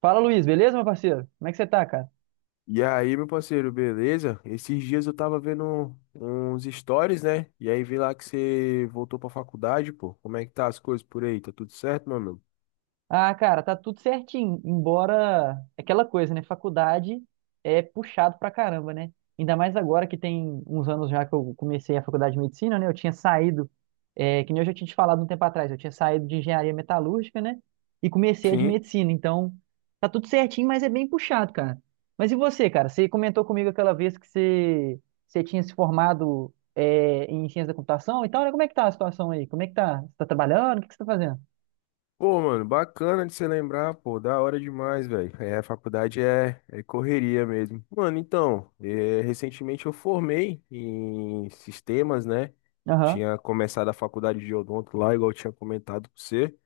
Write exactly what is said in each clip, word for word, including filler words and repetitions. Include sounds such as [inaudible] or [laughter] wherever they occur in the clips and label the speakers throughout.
Speaker 1: Fala, Luiz, beleza, meu parceiro? Como é que você tá, cara?
Speaker 2: E aí, meu parceiro, beleza? Esses dias eu tava vendo uns stories, né? E aí vi lá que você voltou pra faculdade, pô. Como é que tá as coisas por aí? Tá tudo certo, meu amigo?
Speaker 1: Ah, cara, tá tudo certinho, embora é aquela coisa, né? Faculdade é puxado pra caramba, né? Ainda mais agora que tem uns anos já que eu comecei a faculdade de medicina, né? Eu tinha saído, é, que nem eu já tinha te falado um tempo atrás, eu tinha saído de engenharia metalúrgica, né? E comecei a de
Speaker 2: Sim.
Speaker 1: medicina, então tá tudo certinho, mas é bem puxado, cara. Mas e você, cara? Você comentou comigo aquela vez que você, você tinha se formado, é, em ciência da computação e tal, né? Como é que tá a situação aí? Como é que tá? Você tá trabalhando? O que que você tá fazendo?
Speaker 2: Pô, mano, bacana de você lembrar, pô. Da hora demais, velho. É, a faculdade é, é correria mesmo. Mano, então, é, recentemente eu formei em sistemas, né?
Speaker 1: Aham,
Speaker 2: Tinha começado a faculdade de odonto lá, igual eu tinha comentado com você.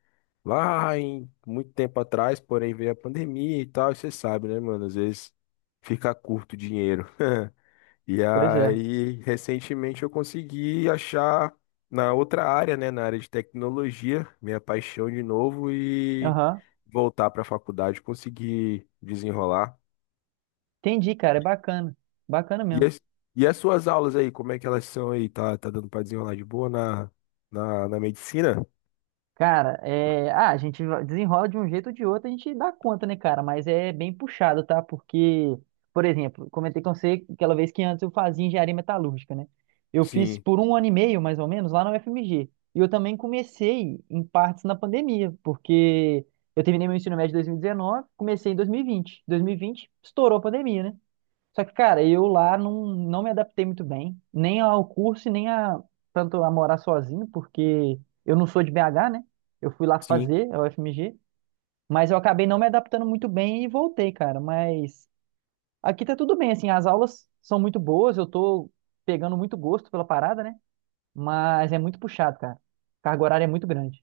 Speaker 2: lá em muito tempo atrás, porém veio a pandemia e tal, e você sabe, né, mano? Às vezes fica curto o dinheiro. [laughs] E
Speaker 1: pois é.
Speaker 2: aí, recentemente eu consegui achar na outra área, né, na área de tecnologia, minha paixão de novo e
Speaker 1: Aham.
Speaker 2: voltar para a faculdade, conseguir desenrolar.
Speaker 1: Entendi, cara. É bacana. Bacana
Speaker 2: E
Speaker 1: mesmo.
Speaker 2: as, e as suas aulas aí, como é que elas são aí? Tá, tá dando para desenrolar de boa na, na, na medicina?
Speaker 1: Cara, é... ah, a gente va- desenrola de um jeito ou de outro, a gente dá conta, né, cara? Mas é bem puxado, tá? Porque, por exemplo, comentei com você aquela vez que antes eu fazia engenharia metalúrgica, né? Eu fiz
Speaker 2: Sim,
Speaker 1: por um ano e meio, mais ou menos, lá na U F M G. E eu também comecei em partes na pandemia, porque eu terminei meu ensino médio em dois mil e dezenove, comecei em dois mil e vinte. dois mil e vinte estourou a pandemia, né? Só que, cara, eu lá não, não me adaptei muito bem, nem ao curso e nem a, tanto a morar sozinho, porque eu não sou de B H, né? Eu fui lá
Speaker 2: sim.
Speaker 1: fazer a U F M G, mas eu acabei não me adaptando muito bem e voltei, cara. Mas aqui tá tudo bem, assim, as aulas são muito boas, eu tô pegando muito gosto pela parada, né? Mas é muito puxado, cara. Carga horária é muito grande.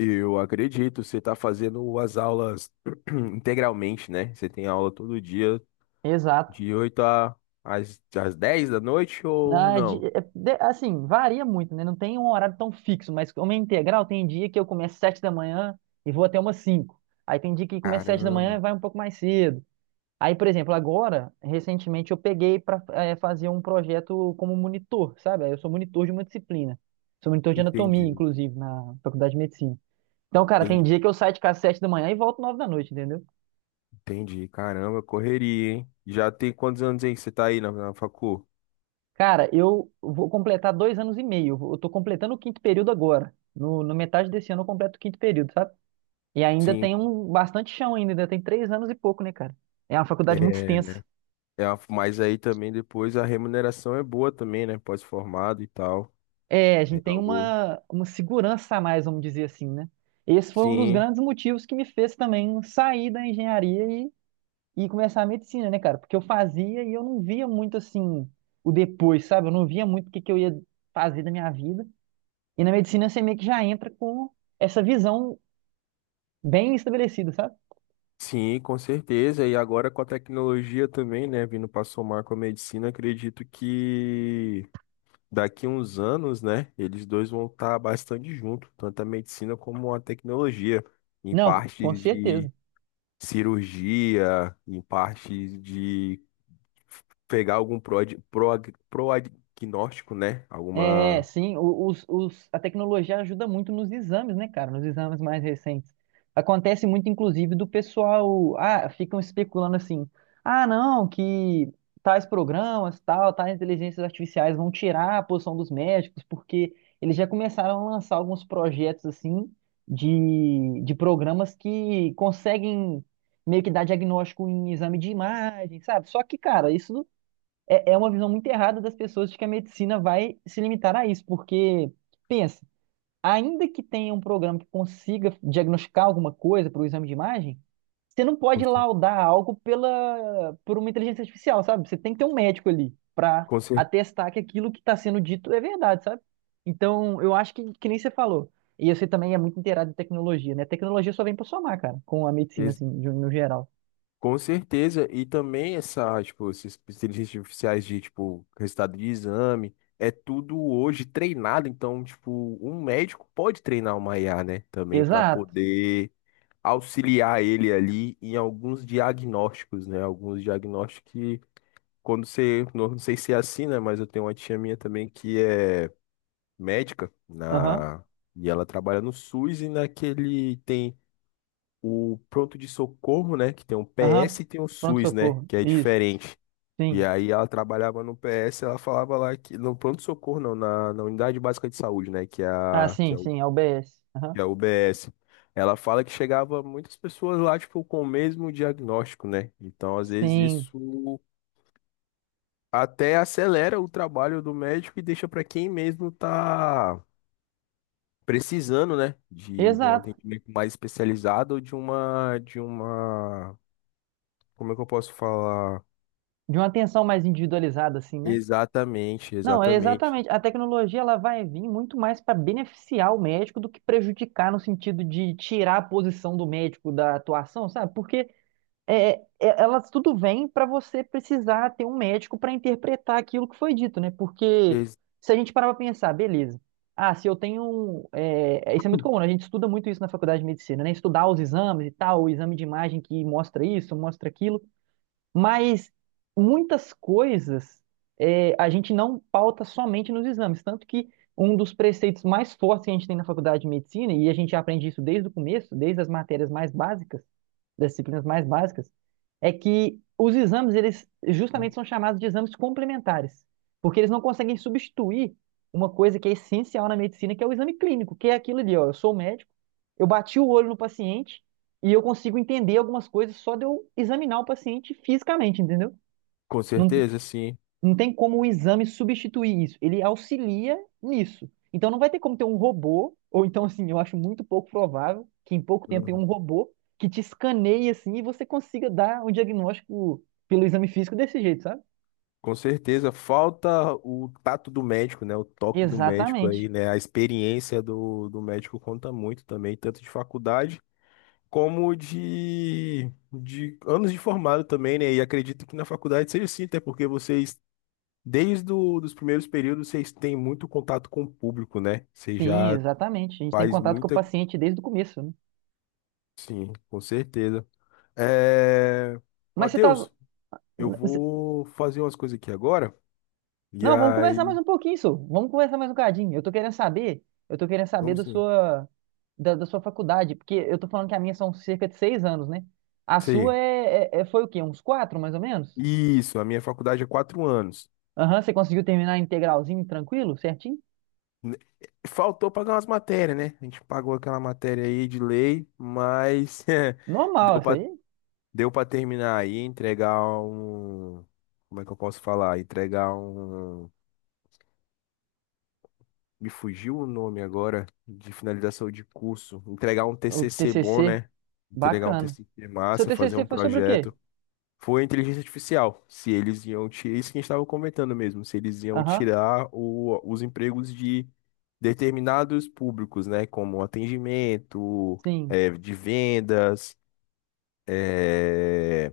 Speaker 2: Eu acredito, você está fazendo as aulas [clears throat] integralmente, né? Você tem aula todo dia,
Speaker 1: Exato.
Speaker 2: de oito a, às, às dez da noite ou
Speaker 1: Na, de-
Speaker 2: não?
Speaker 1: é- de- Assim, varia muito, né? Não tem um horário tão fixo, mas como é integral, tem dia que eu começo sete da manhã e vou até umas cinco. Aí tem dia que começa sete da manhã
Speaker 2: Caramba,
Speaker 1: e vai um pouco mais cedo. Aí, por exemplo, agora, recentemente eu peguei para fazer um projeto como monitor, sabe? Aí eu sou monitor de uma disciplina. Sou monitor de anatomia,
Speaker 2: entendi,
Speaker 1: inclusive, na faculdade de medicina. Então, cara, tem
Speaker 2: entendi,
Speaker 1: dia que eu saio de casa sete da manhã e volto nove da noite, entendeu?
Speaker 2: entendi. Caramba, correria, hein? Já tem quantos anos aí que você tá aí na, na facu?
Speaker 1: Cara, eu vou completar dois anos e meio. Eu tô completando o quinto período agora. No, no metade desse ano eu completo o quinto período, sabe? E ainda tem
Speaker 2: Cinco.
Speaker 1: um bastante chão ainda, ainda tem três anos e pouco, né, cara? É uma faculdade muito
Speaker 2: É,
Speaker 1: extensa.
Speaker 2: é, a- mas aí também depois a remuneração é boa também, né? Pós-formado e tal.
Speaker 1: É, a
Speaker 2: É
Speaker 1: gente tem
Speaker 2: algo.
Speaker 1: uma, uma segurança a mais, vamos dizer assim, né? Esse foi um dos
Speaker 2: Sim,
Speaker 1: grandes motivos que me fez também sair da engenharia e, e começar a medicina, né, cara? Porque eu fazia e eu não via muito assim o depois, sabe? Eu não via muito o que que eu ia fazer da minha vida. E na medicina você meio que já entra com essa visão bem estabelecido, sabe?
Speaker 2: sim, com certeza. E agora com a tecnologia também, né, vindo para somar com a medicina, acredito que daqui uns anos, né, eles dois vão estar bastante juntos, tanto a medicina como a tecnologia, em
Speaker 1: Não, com
Speaker 2: partes de
Speaker 1: certeza.
Speaker 2: cirurgia, em partes de pegar algum prog, prog, proagnóstico, né,
Speaker 1: É,
Speaker 2: alguma.
Speaker 1: sim, o- os, os, a tecnologia ajuda muito nos exames, né, cara? Nos exames mais recentes. Acontece muito, inclusive, do pessoal. Ah, ficam especulando assim. Ah, não, que tais programas, tal, tais inteligências artificiais vão tirar a posição dos médicos, porque eles já começaram a lançar alguns projetos, assim, de, de programas que conseguem meio que dar diagnóstico em exame de imagem, sabe? Só que, cara, isso. é, é uma visão muito errada das pessoas de que a medicina vai se limitar a isso, porque, pensa, ainda que tenha um programa que consiga diagnosticar alguma coisa para o exame de imagem, você não pode laudar algo pela, por uma inteligência artificial, sabe? Você tem que ter um médico ali para
Speaker 2: com cer-
Speaker 1: atestar que aquilo que está sendo dito é verdade, sabe? Então, eu acho que, que nem você falou. E você também é muito inteirado em tecnologia, né? Tecnologia só vem para somar, cara, com a medicina, assim, de- um, no geral.
Speaker 2: Com certeza, e também essa, tipo, essas inteligências artificiais de, tipo, resultado de exame, é tudo hoje treinado, então, tipo, um médico pode treinar uma I A, né, também para
Speaker 1: Exato.
Speaker 2: poder auxiliar ele ali em alguns diagnósticos, né, alguns diagnósticos que, quando você, não sei se é assim, né, mas eu tenho uma tia minha também que é médica
Speaker 1: Aham,
Speaker 2: na... E ela trabalha no SUS e naquele tem o pronto de socorro, né? Que tem um
Speaker 1: aham.
Speaker 2: P S e tem o SUS, né?
Speaker 1: Pronto-socorro.
Speaker 2: Que é
Speaker 1: Isso.
Speaker 2: diferente. E
Speaker 1: Sim.
Speaker 2: aí ela trabalhava no P S, ela falava lá que. No pronto de socorro, não, na, na unidade básica de saúde, né? Que é
Speaker 1: Ah,
Speaker 2: a, que
Speaker 1: sim,
Speaker 2: é o,
Speaker 1: sim, é o B S. Aham.
Speaker 2: que é a U B S. Ela fala que chegava muitas pessoas lá, tipo, com o mesmo diagnóstico, né? Então, às vezes,
Speaker 1: Sim,
Speaker 2: isso até acelera o trabalho do médico e deixa para quem mesmo tá precisando, né? De, de um
Speaker 1: exato.
Speaker 2: atendimento mais especializado ou de uma, de uma como é que eu posso falar?
Speaker 1: De uma atenção mais individualizada, assim, né?
Speaker 2: Exatamente,
Speaker 1: Não, é
Speaker 2: exatamente.
Speaker 1: exatamente. A tecnologia ela vai vir muito mais para beneficiar o médico do que prejudicar no sentido de tirar a posição do médico da atuação, sabe? Porque é, é- elas tudo vem para você precisar ter um médico para interpretar aquilo que foi dito, né? Porque
Speaker 2: Ex-
Speaker 1: se a gente parar para pensar, beleza. Ah, se eu tenho. Um, é, isso é muito comum, né? A gente estuda muito isso na faculdade de medicina, né? Estudar os exames e tal, o exame de imagem que mostra isso, mostra aquilo. Mas muitas coisas é, a gente não pauta somente nos exames. Tanto que um dos preceitos mais fortes que a gente tem na faculdade de medicina, e a gente aprende isso desde o começo, desde as matérias mais básicas das disciplinas mais básicas, é que os exames, eles justamente são chamados de exames complementares, porque eles não conseguem substituir uma coisa que é essencial na medicina, que é o exame clínico, que é aquilo ali, ó, eu sou médico, eu bati o olho no paciente e eu consigo entender algumas coisas só de eu examinar o paciente fisicamente, entendeu?
Speaker 2: Com
Speaker 1: Não,
Speaker 2: certeza, sim.
Speaker 1: não tem como o exame substituir isso. Ele auxilia nisso. Então não vai ter como ter um robô, ou então assim, eu acho muito pouco provável que em pouco tempo tenha um
Speaker 2: Uhum.
Speaker 1: robô que te escaneie assim e você consiga dar um diagnóstico pelo exame físico desse jeito, sabe?
Speaker 2: Com certeza. Falta o tato do médico, né? O toque do médico
Speaker 1: Exatamente.
Speaker 2: aí, né? A experiência do, do médico conta muito também, tanto de faculdade como de, de anos de formado também, né? E acredito que na faculdade seja assim, até porque vocês, desde do, dos primeiros períodos, vocês têm muito contato com o público, né? Você
Speaker 1: Sim,
Speaker 2: já
Speaker 1: exatamente. A gente tem
Speaker 2: faz
Speaker 1: contato com o
Speaker 2: muita.
Speaker 1: paciente desde o começo, né?
Speaker 2: Sim, com certeza. É...
Speaker 1: Mas você estava.
Speaker 2: Matheus. Eu vou fazer umas coisas aqui agora. E
Speaker 1: Não, vamos conversar
Speaker 2: aí,
Speaker 1: mais um pouquinho, só. Vamos conversar mais um cadinho. Eu tô querendo saber, eu tô querendo saber
Speaker 2: vamos
Speaker 1: da
Speaker 2: sim.
Speaker 1: sua, da, da sua faculdade, porque eu tô falando que a minha são cerca de seis anos, né? A sua
Speaker 2: Sim.
Speaker 1: é, é- é- foi o quê? Uns quatro, mais ou menos?
Speaker 2: Isso, a minha faculdade é quatro anos.
Speaker 1: Aham, você conseguiu terminar integralzinho, tranquilo, certinho?
Speaker 2: N- eh, Faltou pagar umas matérias, né? A gente pagou aquela matéria aí de lei, mas [laughs] eh, deu
Speaker 1: Normal, isso
Speaker 2: pra,
Speaker 1: aí.
Speaker 2: deu para terminar aí, entregar um. Como é que eu posso falar? Entregar um. Me fugiu o nome agora de finalização de curso. Entregar um
Speaker 1: O
Speaker 2: T C C bom,
Speaker 1: T C C,
Speaker 2: né? Entregar um
Speaker 1: bacana.
Speaker 2: T C C
Speaker 1: Seu
Speaker 2: massa, fazer
Speaker 1: T C C
Speaker 2: um
Speaker 1: foi sobre o quê?
Speaker 2: projeto. Foi a inteligência artificial. Se eles iam tirar. Isso que a gente estava comentando mesmo. Se eles iam
Speaker 1: Aham,
Speaker 2: tirar o- os empregos de determinados públicos, né? Como atendimento,
Speaker 1: sim.
Speaker 2: eh, de vendas. eh,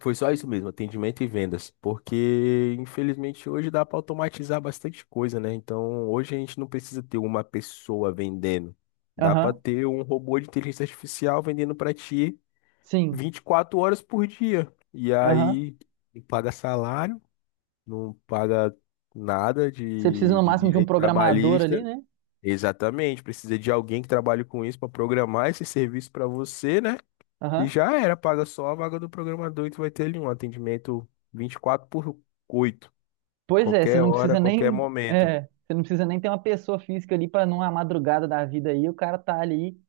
Speaker 2: Foi só isso mesmo, atendimento e vendas. Porque, infelizmente, hoje dá para automatizar bastante coisa, né? Então, hoje a gente não precisa ter uma pessoa vendendo. Dá para
Speaker 1: Aham,
Speaker 2: ter um robô de inteligência artificial vendendo para ti
Speaker 1: sim.
Speaker 2: vinte e quatro horas por dia. E
Speaker 1: Aham.
Speaker 2: aí não paga salário, não paga nada
Speaker 1: Você precisa
Speaker 2: de,
Speaker 1: no
Speaker 2: de
Speaker 1: máximo de um
Speaker 2: direito
Speaker 1: programador ali,
Speaker 2: trabalhista.
Speaker 1: né?
Speaker 2: Exatamente, precisa de alguém que trabalhe com isso para programar esse serviço para você, né? E
Speaker 1: Aham.
Speaker 2: já era, paga só a vaga do programador e tu vai ter ali um atendimento vinte e quatro por oito
Speaker 1: Pois é, você
Speaker 2: qualquer
Speaker 1: não
Speaker 2: hora,
Speaker 1: precisa
Speaker 2: qualquer
Speaker 1: nem,
Speaker 2: momento.
Speaker 1: é, você não precisa nem ter uma pessoa física ali para numa madrugada da vida aí, o cara tá ali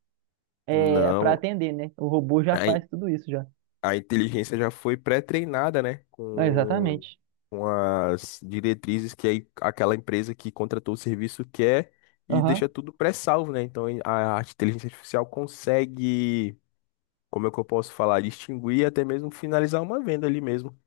Speaker 1: é, para
Speaker 2: Não,
Speaker 1: atender, né? O robô já faz tudo isso já.
Speaker 2: a inteligência já foi pré-treinada, né?
Speaker 1: Ah,
Speaker 2: Com,
Speaker 1: exatamente.
Speaker 2: com as diretrizes que aí aquela empresa que contratou o serviço quer e deixa
Speaker 1: Aham.
Speaker 2: tudo pré-salvo, né? Então a, a inteligência artificial consegue, como é que eu posso falar, distinguir e até mesmo finalizar uma venda ali mesmo.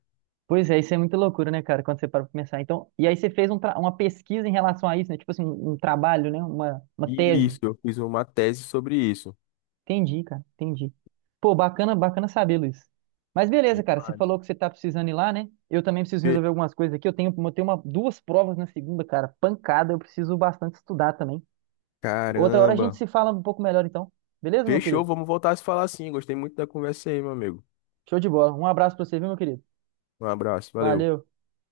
Speaker 1: Pois é, isso é muita loucura, né, cara, quando você para pra pensar. Então, e aí você fez um tra- uma pesquisa em relação a isso, né? Tipo assim, um um trabalho, né? Uma, uma
Speaker 2: Isso,
Speaker 1: tese.
Speaker 2: eu fiz uma tese sobre isso.
Speaker 1: Entendi, cara, entendi. Pô, bacana, bacana saber, Luiz. Mas beleza, cara, você
Speaker 2: Demais.
Speaker 1: falou que você tá precisando ir lá, né? Eu também preciso
Speaker 2: Fe-
Speaker 1: resolver algumas coisas aqui. Eu tenho, eu tenho uma, duas provas na segunda, cara, pancada. Eu preciso bastante estudar também. Outra hora a
Speaker 2: Caramba.
Speaker 1: gente se fala um pouco melhor, então. Beleza, meu
Speaker 2: Fechou,
Speaker 1: querido?
Speaker 2: vamos voltar a se falar assim. Gostei muito da conversa aí, meu amigo.
Speaker 1: Show de bola. Um abraço pra você, viu, meu querido?
Speaker 2: Um abraço, valeu.
Speaker 1: Valeu.